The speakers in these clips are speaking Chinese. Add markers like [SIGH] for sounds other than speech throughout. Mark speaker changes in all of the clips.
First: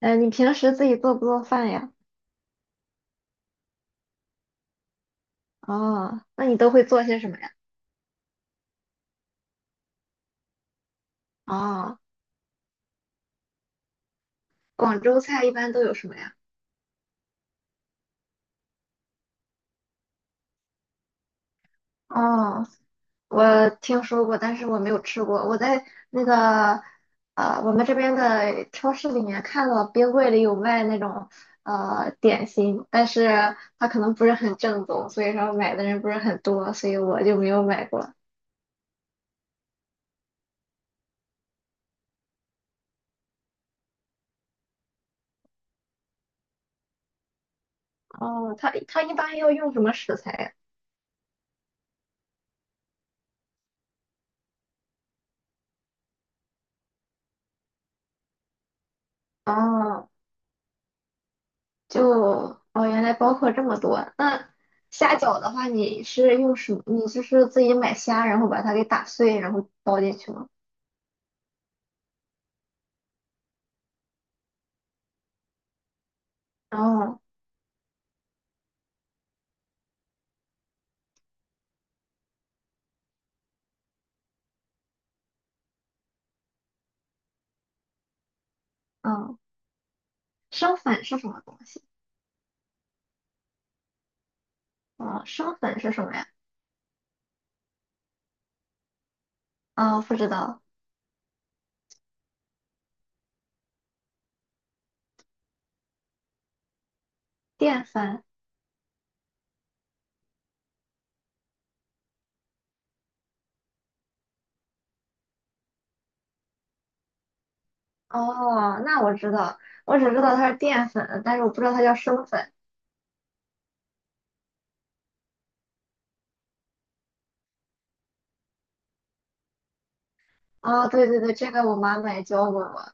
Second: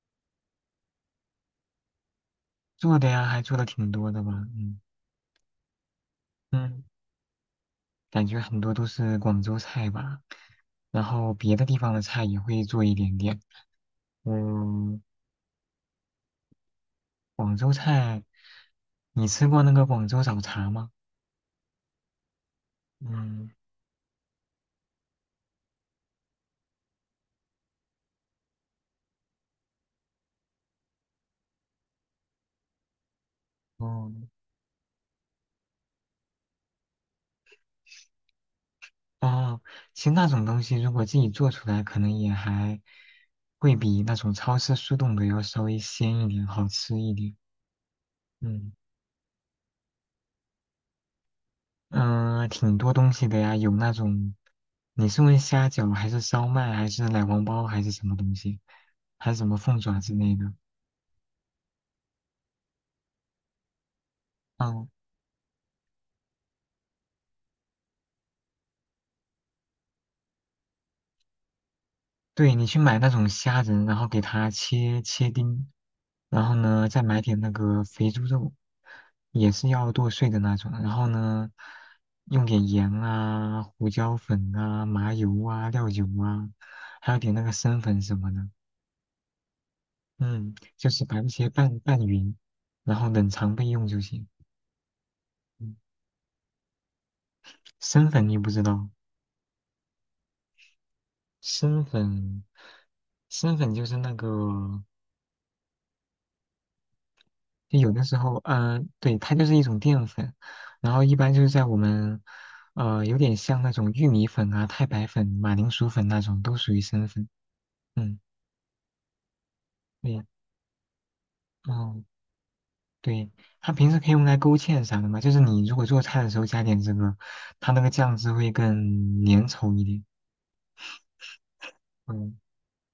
Speaker 1: 你平时自己做不做饭呀？
Speaker 2: 做的呀，还做的挺多的吧，嗯
Speaker 1: 哦，那你都
Speaker 2: 嗯，
Speaker 1: 会做些什么呀？
Speaker 2: 感觉很多都是广州菜吧，然后别的地方
Speaker 1: 哦，
Speaker 2: 的菜也会做一点点。嗯，
Speaker 1: 广州菜一般都有什么呀？
Speaker 2: 广州菜，你吃过那个广州早茶吗？
Speaker 1: 哦，
Speaker 2: 嗯。
Speaker 1: 我听说过，但是我没有吃过。我在那个我们这边的超市里面看到冰柜里有卖那种点心，但是它可
Speaker 2: 哦。
Speaker 1: 能不是很正宗，所以说买的人不是很多，所以我就没有买过。
Speaker 2: 哦。其实那种东西如果自己做出来，可能也还会比那种超市速冻的要稍微鲜一点，好吃一点。
Speaker 1: 哦，它
Speaker 2: 嗯。
Speaker 1: 它一般要用什么食材呀？
Speaker 2: 挺多东西的呀，有那种，你是问虾饺还是烧麦还是奶黄包还是什么东西，还是什么凤爪
Speaker 1: 哦。
Speaker 2: 之类的？
Speaker 1: 就哦，原来包括这么多。那
Speaker 2: 嗯，
Speaker 1: 虾饺的话，你是用什么？你就是自己买虾，然后把它给打碎，然后包进去吗？
Speaker 2: 对，你去买那种虾仁，然后给它切切丁，然后呢再买
Speaker 1: 哦，
Speaker 2: 点那个肥猪肉，也是要剁碎的那种，然后呢用点盐啊、胡椒粉啊、麻油啊、料酒啊，还有点那个生粉什么的。
Speaker 1: 嗯，
Speaker 2: 嗯，
Speaker 1: 生
Speaker 2: 就是
Speaker 1: 粉是
Speaker 2: 把
Speaker 1: 什
Speaker 2: 这
Speaker 1: 么
Speaker 2: 些
Speaker 1: 东
Speaker 2: 拌
Speaker 1: 西？
Speaker 2: 拌匀，然后冷藏备用就行。
Speaker 1: 哦，生
Speaker 2: 嗯，
Speaker 1: 粉是什么呀？
Speaker 2: 生粉你不知道，
Speaker 1: 哦，不知道。
Speaker 2: 生粉，生粉就是那个，就
Speaker 1: 淀
Speaker 2: 有的时
Speaker 1: 粉。
Speaker 2: 候，嗯，对，它就是一种淀粉，然后一般就是在我们，有点像那种玉米粉啊、太白粉、马铃薯粉那种，都属于生粉。嗯，
Speaker 1: 哦，那我知道，我只知
Speaker 2: 对，
Speaker 1: 道它是淀粉，但是我不知道它叫
Speaker 2: 哦，
Speaker 1: 生粉。
Speaker 2: 对，它平时可以用来勾芡啥的嘛，就是你如果做菜的时候加点这个，它那个酱汁会更粘稠一点。
Speaker 1: 哦，对对对，这个我妈妈也
Speaker 2: 嗯。
Speaker 1: 教过我。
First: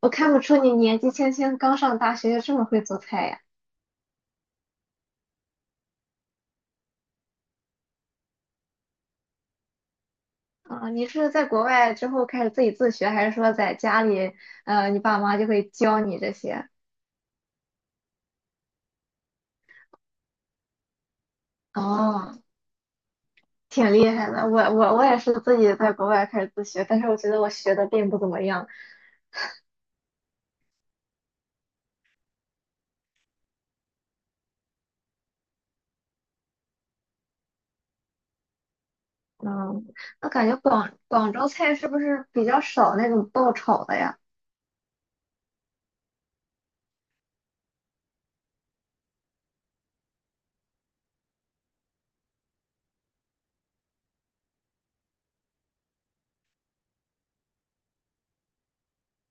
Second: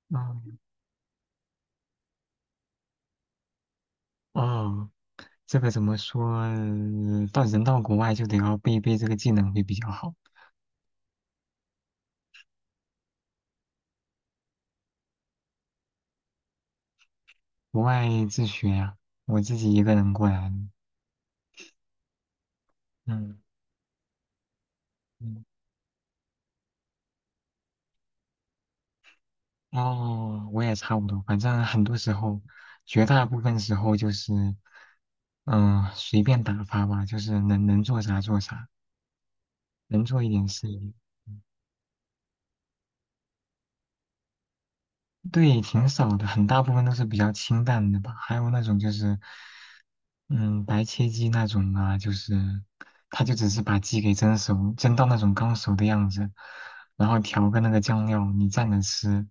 Speaker 1: 我看不
Speaker 2: 哦，
Speaker 1: 出你年纪轻轻刚上大学就这么会做菜呀。
Speaker 2: 哦，这个怎么说？到国外就得要背一背这个技能会比较好。
Speaker 1: 啊，你是在国外之后开始自己自学，还是说在家里，你爸妈就会教你这些？
Speaker 2: 国外自学呀、我自己一个人过来的。
Speaker 1: 哦，
Speaker 2: 嗯
Speaker 1: 挺厉害的。我也是
Speaker 2: 嗯，
Speaker 1: 自己在国外开始自学，但是我觉得我学的并不怎么样。
Speaker 2: 哦，我也差不多。反正很多时候，绝大部分时候就是，随便打发吧，就是能做啥做啥，
Speaker 1: 嗯，
Speaker 2: 能做一
Speaker 1: 那
Speaker 2: 点
Speaker 1: 感觉
Speaker 2: 是一
Speaker 1: 广
Speaker 2: 点。
Speaker 1: 广州菜是不是比较少那种爆炒的呀？
Speaker 2: 对，挺少的，很大部分都是比较清淡的吧。还有那种就是。嗯，白切鸡那种啊，就是他就只是把鸡给蒸熟，蒸到那种刚熟的样子，然后调个那个酱料，你蘸着吃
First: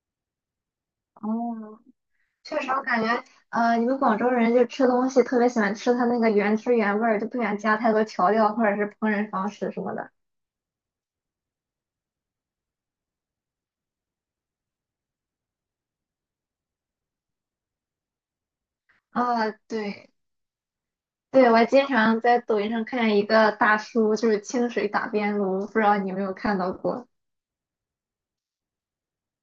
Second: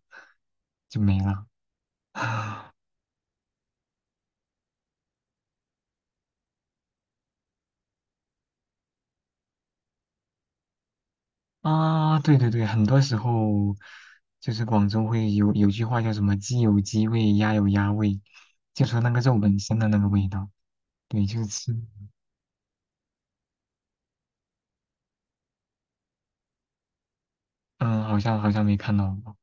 Speaker 2: 就没了。
Speaker 1: 哦，确实，
Speaker 2: [SIGHS]
Speaker 1: 我感觉，你们广州人就吃东西特别喜欢吃它那个原汁原味儿，就不喜欢加太多调料或者是烹饪方式什么的。
Speaker 2: 啊，对对对，很多时候就是广州会有句话叫什么“鸡有鸡味，鸭有鸭味”，就说那个肉
Speaker 1: 啊，
Speaker 2: 本身的那个
Speaker 1: 对，
Speaker 2: 味道。对，就是
Speaker 1: 对，我还
Speaker 2: 吃，
Speaker 1: 经常在抖音上看见一个大叔，就是清水打边炉，不知道你有没有看到过？
Speaker 2: 嗯，好像没看到过。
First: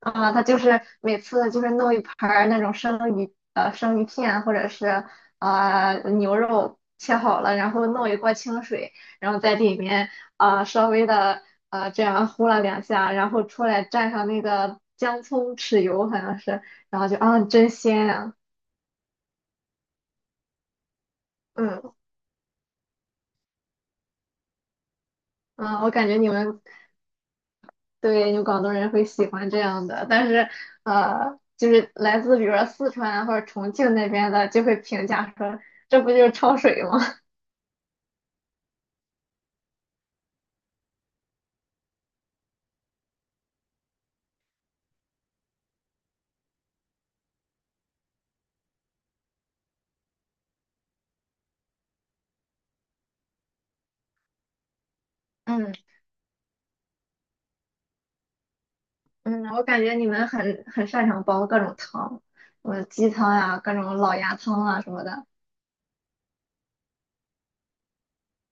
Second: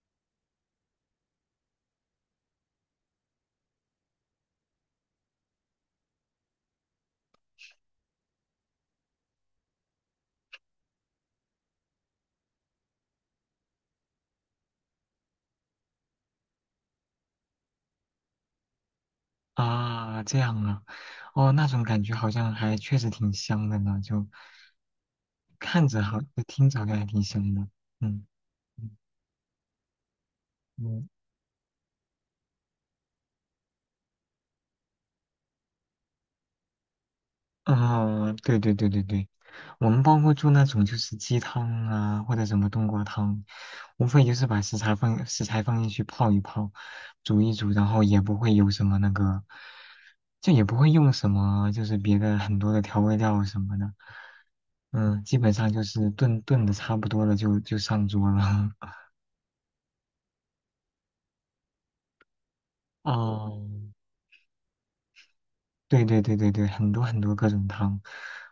Speaker 1: 他就是每次就是弄一盘儿那种生鱼，生鱼片或者是啊牛肉切好了，然后弄一锅清水，然后在里面稍微这样呼了两下，然后出来蘸上那个姜葱豉油好像是，然后就啊真鲜啊，
Speaker 2: 啊，这样啊，哦，那种
Speaker 1: 嗯
Speaker 2: 感觉好像还确实挺香的呢，就
Speaker 1: 嗯，
Speaker 2: 看
Speaker 1: 我
Speaker 2: 着
Speaker 1: 感觉
Speaker 2: 好，
Speaker 1: 你
Speaker 2: 就
Speaker 1: 们
Speaker 2: 听着好像还挺香的，嗯。
Speaker 1: 对，有广东人
Speaker 2: 嗯
Speaker 1: 会喜欢这样的，但是
Speaker 2: 嗯
Speaker 1: 就是来自比如说四川或者重庆那边的，就会评价说这不就是焯水吗？
Speaker 2: 哦，对对对对对，我们包括做那种就是鸡汤啊，或者什么冬瓜汤，无非就是把食材放进去泡一泡，煮一煮，然后也不会有什么那个，就也不会用什么就是别的很多的调味料什么的，基
Speaker 1: [LAUGHS]
Speaker 2: 本上
Speaker 1: 嗯
Speaker 2: 就是炖炖的差不多了就上桌了。[LAUGHS]
Speaker 1: 嗯，我感觉你们很擅长煲各种汤，什么鸡汤呀、
Speaker 2: 哦，
Speaker 1: 各种老鸭汤啊什么的。
Speaker 2: 对对对对对，很多很多各种汤，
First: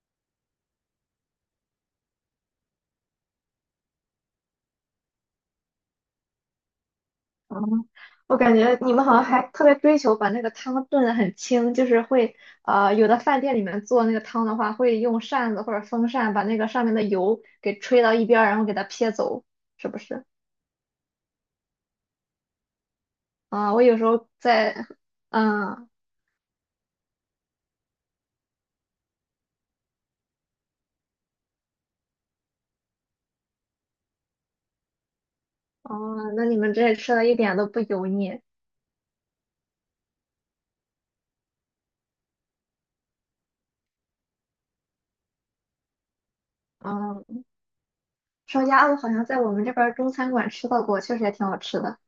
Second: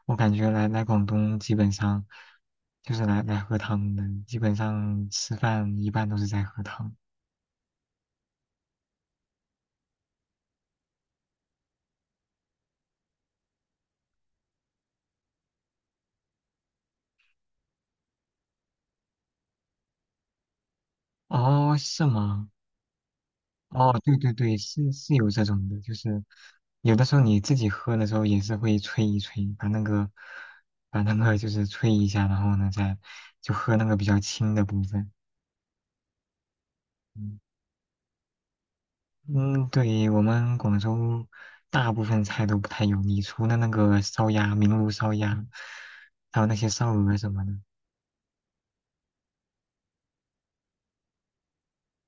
Speaker 2: 我感觉来广东基本上就是来喝汤的，基本上吃饭一般都是在喝汤。
Speaker 1: 嗯，我感觉你们好像还特别追求把那个汤炖得很清，就是会有的饭店里面做那个汤的话，会用扇子或者风扇把那个上面的油给吹到一边儿，然后给它撇走，是不是？
Speaker 2: 哦，是吗？
Speaker 1: 啊，我有
Speaker 2: 哦，
Speaker 1: 时
Speaker 2: 对
Speaker 1: 候
Speaker 2: 对对，
Speaker 1: 在，
Speaker 2: 是有这种的，
Speaker 1: 嗯，
Speaker 2: 就是有的时候你自己喝的时候也是会吹一吹，把那个就是吹一下，然后呢再就喝那个比较清的部分。
Speaker 1: 哦，那你们这里吃的一
Speaker 2: 嗯
Speaker 1: 点都不油腻。
Speaker 2: 嗯，对，我们广州大部分菜都不太油腻，除了那个烧鸭、明炉烧鸭，还有那些烧鹅什么
Speaker 1: 嗯，
Speaker 2: 的。
Speaker 1: 烧鸭子好像在我们这边儿中餐馆吃到过，确实也挺好吃的。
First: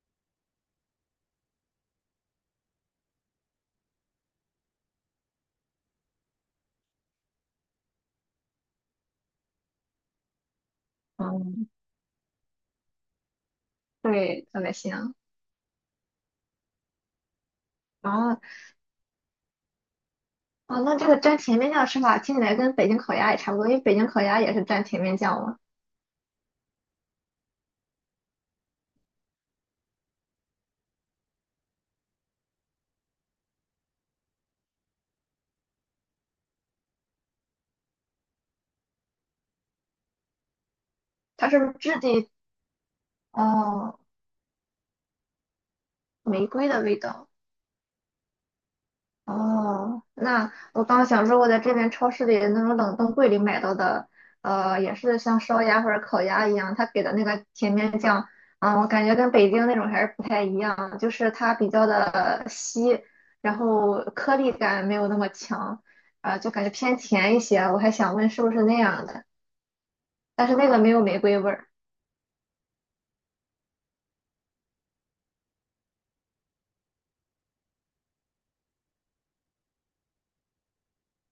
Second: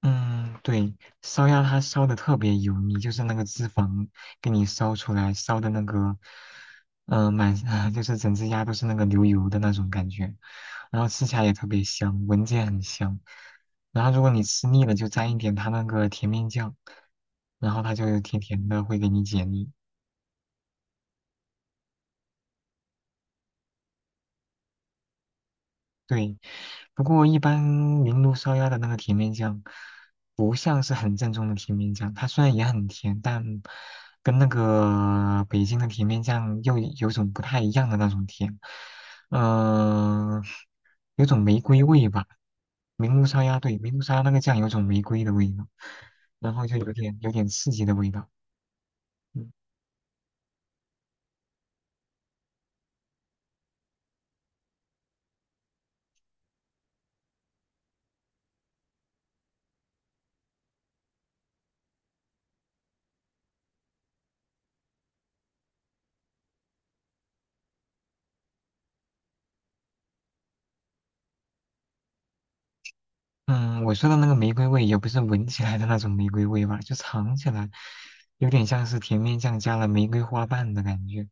Speaker 2: 嗯，对，烧鸭它烧的特别油腻，就是那个脂肪给你烧出来，烧的那个，满，[LAUGHS] 就是整只鸭都是那个流油的那种感觉，然后吃起来也特
Speaker 1: 嗯，
Speaker 2: 别香，闻着也很香。然后如果你
Speaker 1: 对，特
Speaker 2: 吃
Speaker 1: 别
Speaker 2: 腻了，就
Speaker 1: 香。
Speaker 2: 沾一点它那个甜面酱，然后它就
Speaker 1: 啊，
Speaker 2: 甜
Speaker 1: 后，
Speaker 2: 甜的，会给你解腻。
Speaker 1: 哦，那这个蘸甜面酱的吃法听起来跟北京烤鸭也差不多，因为北京烤鸭也是蘸甜面酱嘛。
Speaker 2: 对，不过一般明炉烧鸭的那个甜面酱，不像是很正宗的甜面酱。它虽然也很甜，但跟那个北京的甜面酱又有种不太一样的那种甜，嗯、有种
Speaker 1: 它是
Speaker 2: 玫
Speaker 1: 不是
Speaker 2: 瑰
Speaker 1: 质
Speaker 2: 味吧。
Speaker 1: 地，
Speaker 2: 明炉烧鸭，对，明
Speaker 1: 哦，
Speaker 2: 炉烧鸭那个酱有种玫瑰的味道，
Speaker 1: 玫
Speaker 2: 然后
Speaker 1: 瑰
Speaker 2: 就
Speaker 1: 的
Speaker 2: 有
Speaker 1: 味
Speaker 2: 点
Speaker 1: 道？
Speaker 2: 有点刺激的味道。嗯。
Speaker 1: 哦，那我刚想说，我在这边超市里的那种冷冻柜里买到的，也是像烧鸭或者烤鸭一样，它给的那个甜面酱，我感觉跟北京那种还是不太一样，就是它比较的稀，然后颗粒感没有那么强，就感觉偏甜一些。我还想问是不是那样的，但是那个没有玫瑰味儿，
Speaker 2: 嗯，我说的那个玫瑰味也不是闻起来的那种玫瑰味吧，就尝起来有点像是甜面酱加了玫瑰花瓣的感觉。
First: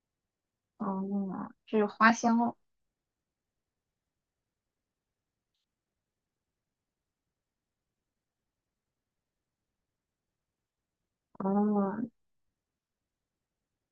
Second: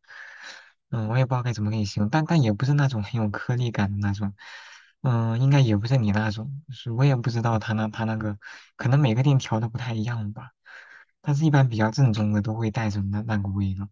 Speaker 2: 我也不知道
Speaker 1: 哦，
Speaker 2: 该怎么给
Speaker 1: 只
Speaker 2: 你
Speaker 1: 有
Speaker 2: 形容，
Speaker 1: 花
Speaker 2: 但
Speaker 1: 香
Speaker 2: 但
Speaker 1: 味
Speaker 2: 也
Speaker 1: 儿
Speaker 2: 不是那种很有颗粒感的那种。应该也不是你那种，是我也不知道他那个，可能每个店调的不太一样吧。但是一般比较
Speaker 1: 哦，
Speaker 2: 正宗的都会带着那个味道。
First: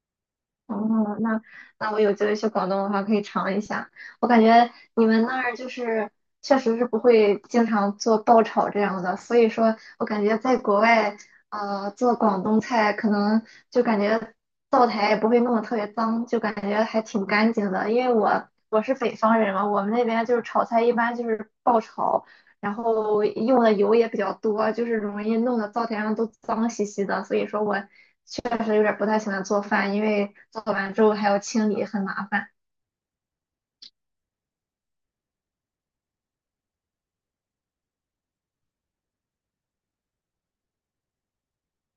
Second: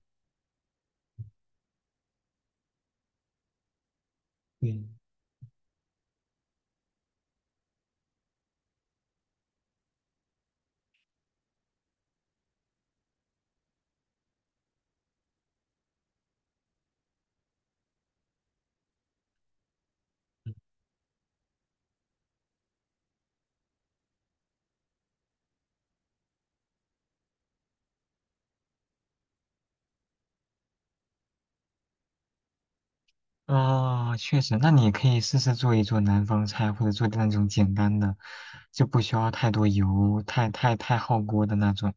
Speaker 1: 哦，那那我有机会去广东的话，可以尝一下。我感觉
Speaker 2: 嗯。
Speaker 1: 你们那儿就是确实是不会经常做爆炒这样的，所以说我感觉在国外，做广东菜可能就感觉灶台也不会弄得特别脏，就感觉还挺干净的。因为我是北方人嘛，我们那边就是炒菜一般就是爆炒，然后用的油也比较多，就是容易弄得灶台上都脏兮兮的。所以说我确实有点不太喜欢做饭，因为做完之后还要清理，很麻烦。
Speaker 2: 啊，确实，那你可以试试做一做南方菜，或者做那种简单的，就不需要太多油、太耗锅的那种。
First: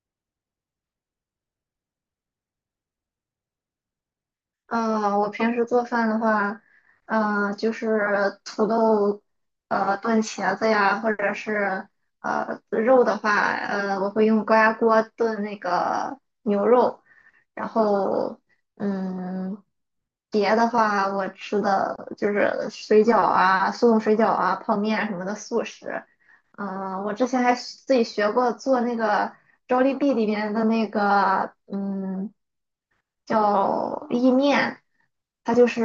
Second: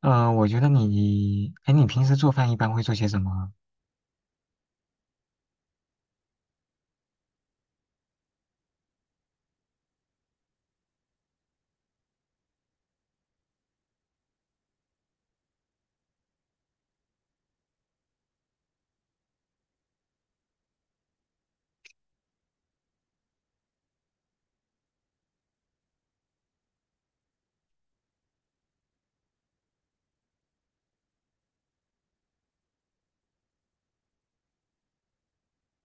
Speaker 2: 我觉得你，哎，你平时做饭一般会做些什么？
Speaker 1: 嗯，我平时做饭的话，嗯，就是土豆，炖茄子呀，或者是肉的话，我会用高压锅炖那个牛肉，然后嗯，别的话，我吃的就是水饺啊、速冻水饺啊、泡面什么的速食。嗯，我之前还自己学过做那个 JOLB 里面的那个嗯。叫意面，它就是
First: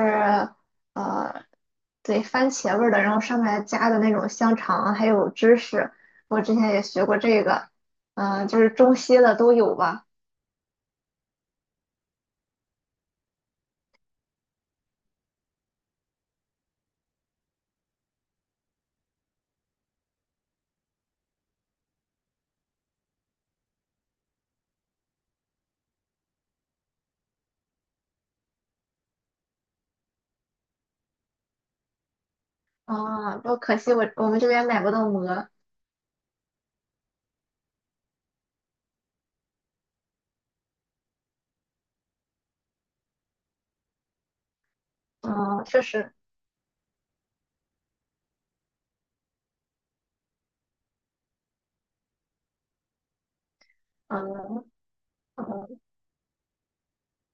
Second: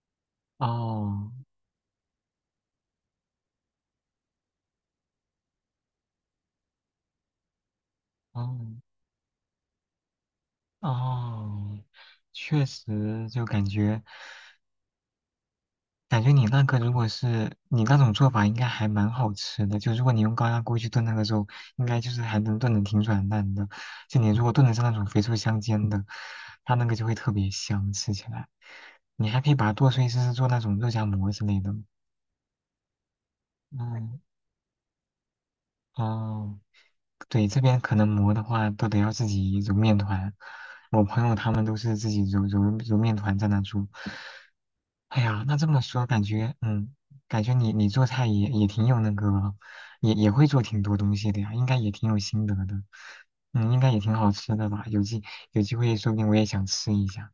Speaker 2: 哦，
Speaker 1: 呃，对，番茄味儿的，然后上面加的那种香肠还有芝士，我之前也学过这个，就是
Speaker 2: 哦，
Speaker 1: 中西的都有吧，
Speaker 2: 哦，确实，就感觉。感觉你那个如果是你那种做法，应该还蛮好吃的。就如果你用高压锅去炖那个肉，应该就是还能炖的挺软烂的。就你如果炖的是那种肥瘦相间的，它那个就会特别香，吃起来。你还可以把它剁碎，试试做那种肉夹馍之类的。
Speaker 1: 不过可惜我
Speaker 2: 嗯，
Speaker 1: 我们这边买不到馍，
Speaker 2: 哦。对，这边可能磨的话都得要自己揉面团，我朋友他们都是自己揉面团在那做。哎呀，那
Speaker 1: 嗯、
Speaker 2: 这么
Speaker 1: 确
Speaker 2: 说
Speaker 1: 实，
Speaker 2: 感觉你做菜也挺有那个，也会做挺多东西的呀，应该也挺有心得的，应该也挺好吃
Speaker 1: 嗯
Speaker 2: 的吧？有机
Speaker 1: 嗯，
Speaker 2: 会说不定我也想吃一下。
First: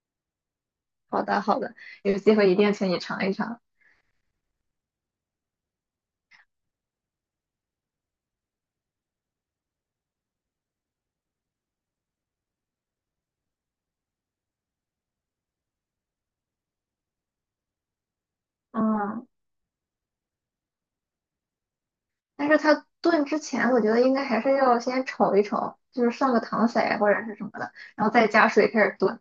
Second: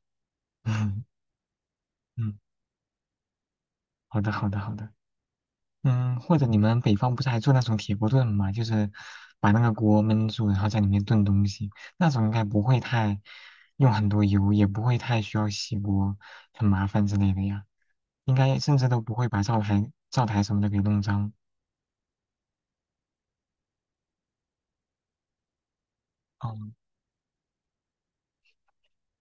Speaker 2: [LAUGHS] 嗯
Speaker 1: 好的好的，有机
Speaker 2: 嗯，
Speaker 1: 会一定请你尝一尝，
Speaker 2: 好的好的好的。或者你们北方不是还做那种铁锅炖嘛，就是把那个锅焖住，然后在里面炖东西，那种应该不会太用很多油，也不会太需要洗锅，很麻烦之类的呀。应该甚至都不
Speaker 1: 嗯，
Speaker 2: 会把灶台什么的给弄脏。
Speaker 1: 但是它炖之前，我觉得应该还是要先炒一炒，就是上个
Speaker 2: 哦
Speaker 1: 糖色呀或者是什么的，然后再加水开始炖。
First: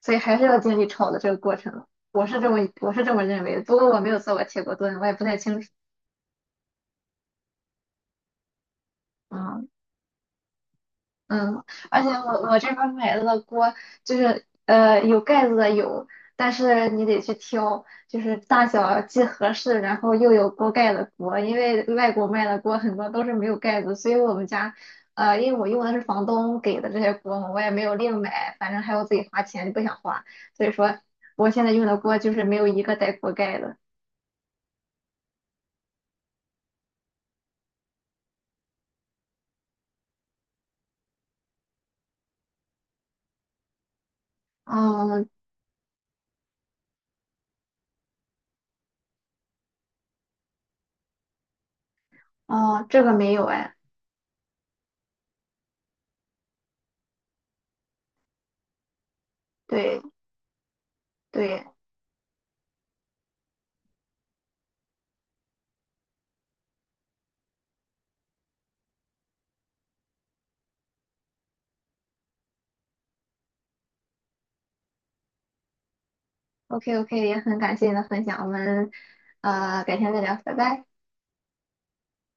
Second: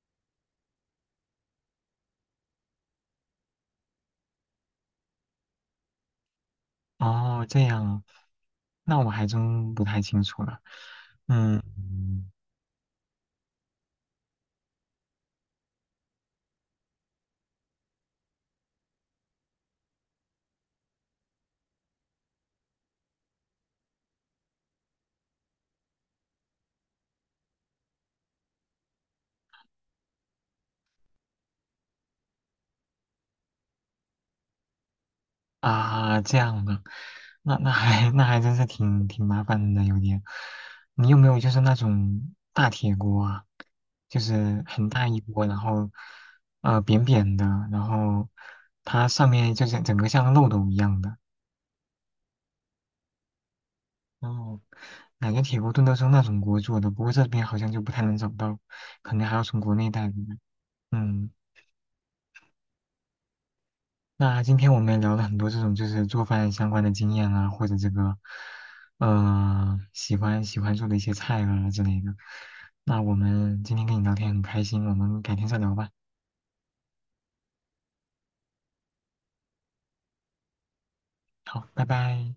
Speaker 1: 所以还是要经历炒的这个过程。我是这么认为的，不过我没有做过铁锅炖，我也不太清楚。
Speaker 2: 哦，这样啊，那我还
Speaker 1: 嗯
Speaker 2: 真不太清楚了。嗯，
Speaker 1: 嗯，而且我这边买的锅就是有盖子的有，但是你得去挑，就是大小既合适，然后又有锅盖的锅，因为外国卖的锅很多都是没有盖子，所以我们家因为我用的是房东给的这些锅嘛，我也没有另买，反正还要自己花钱，不想花，所以说我现在用的锅就是没有一个带锅盖的。
Speaker 2: 啊，这样的，那还真是挺麻烦的，有点。你有没有就是那种大铁锅啊？就是很大一
Speaker 1: 嗯，
Speaker 2: 锅，然后扁扁的，然后它上面就是整个像漏斗一样的。
Speaker 1: 哦，这个没有哎，
Speaker 2: 然后感觉铁锅炖都是用那种锅做的，不过这边好像就不太能找到，可能还要从国内
Speaker 1: 对
Speaker 2: 带过来。嗯。
Speaker 1: 对
Speaker 2: 那今天我们也聊了很多这种就是做饭相关的经验啊，或者这个，喜欢做的一些菜啊之类的。那我们今天跟你聊天很开心，我们改天再聊吧。
Speaker 1: ，OK OK,也很感谢你的分享，我们改天再聊，拜拜。
Speaker 2: 好，拜拜。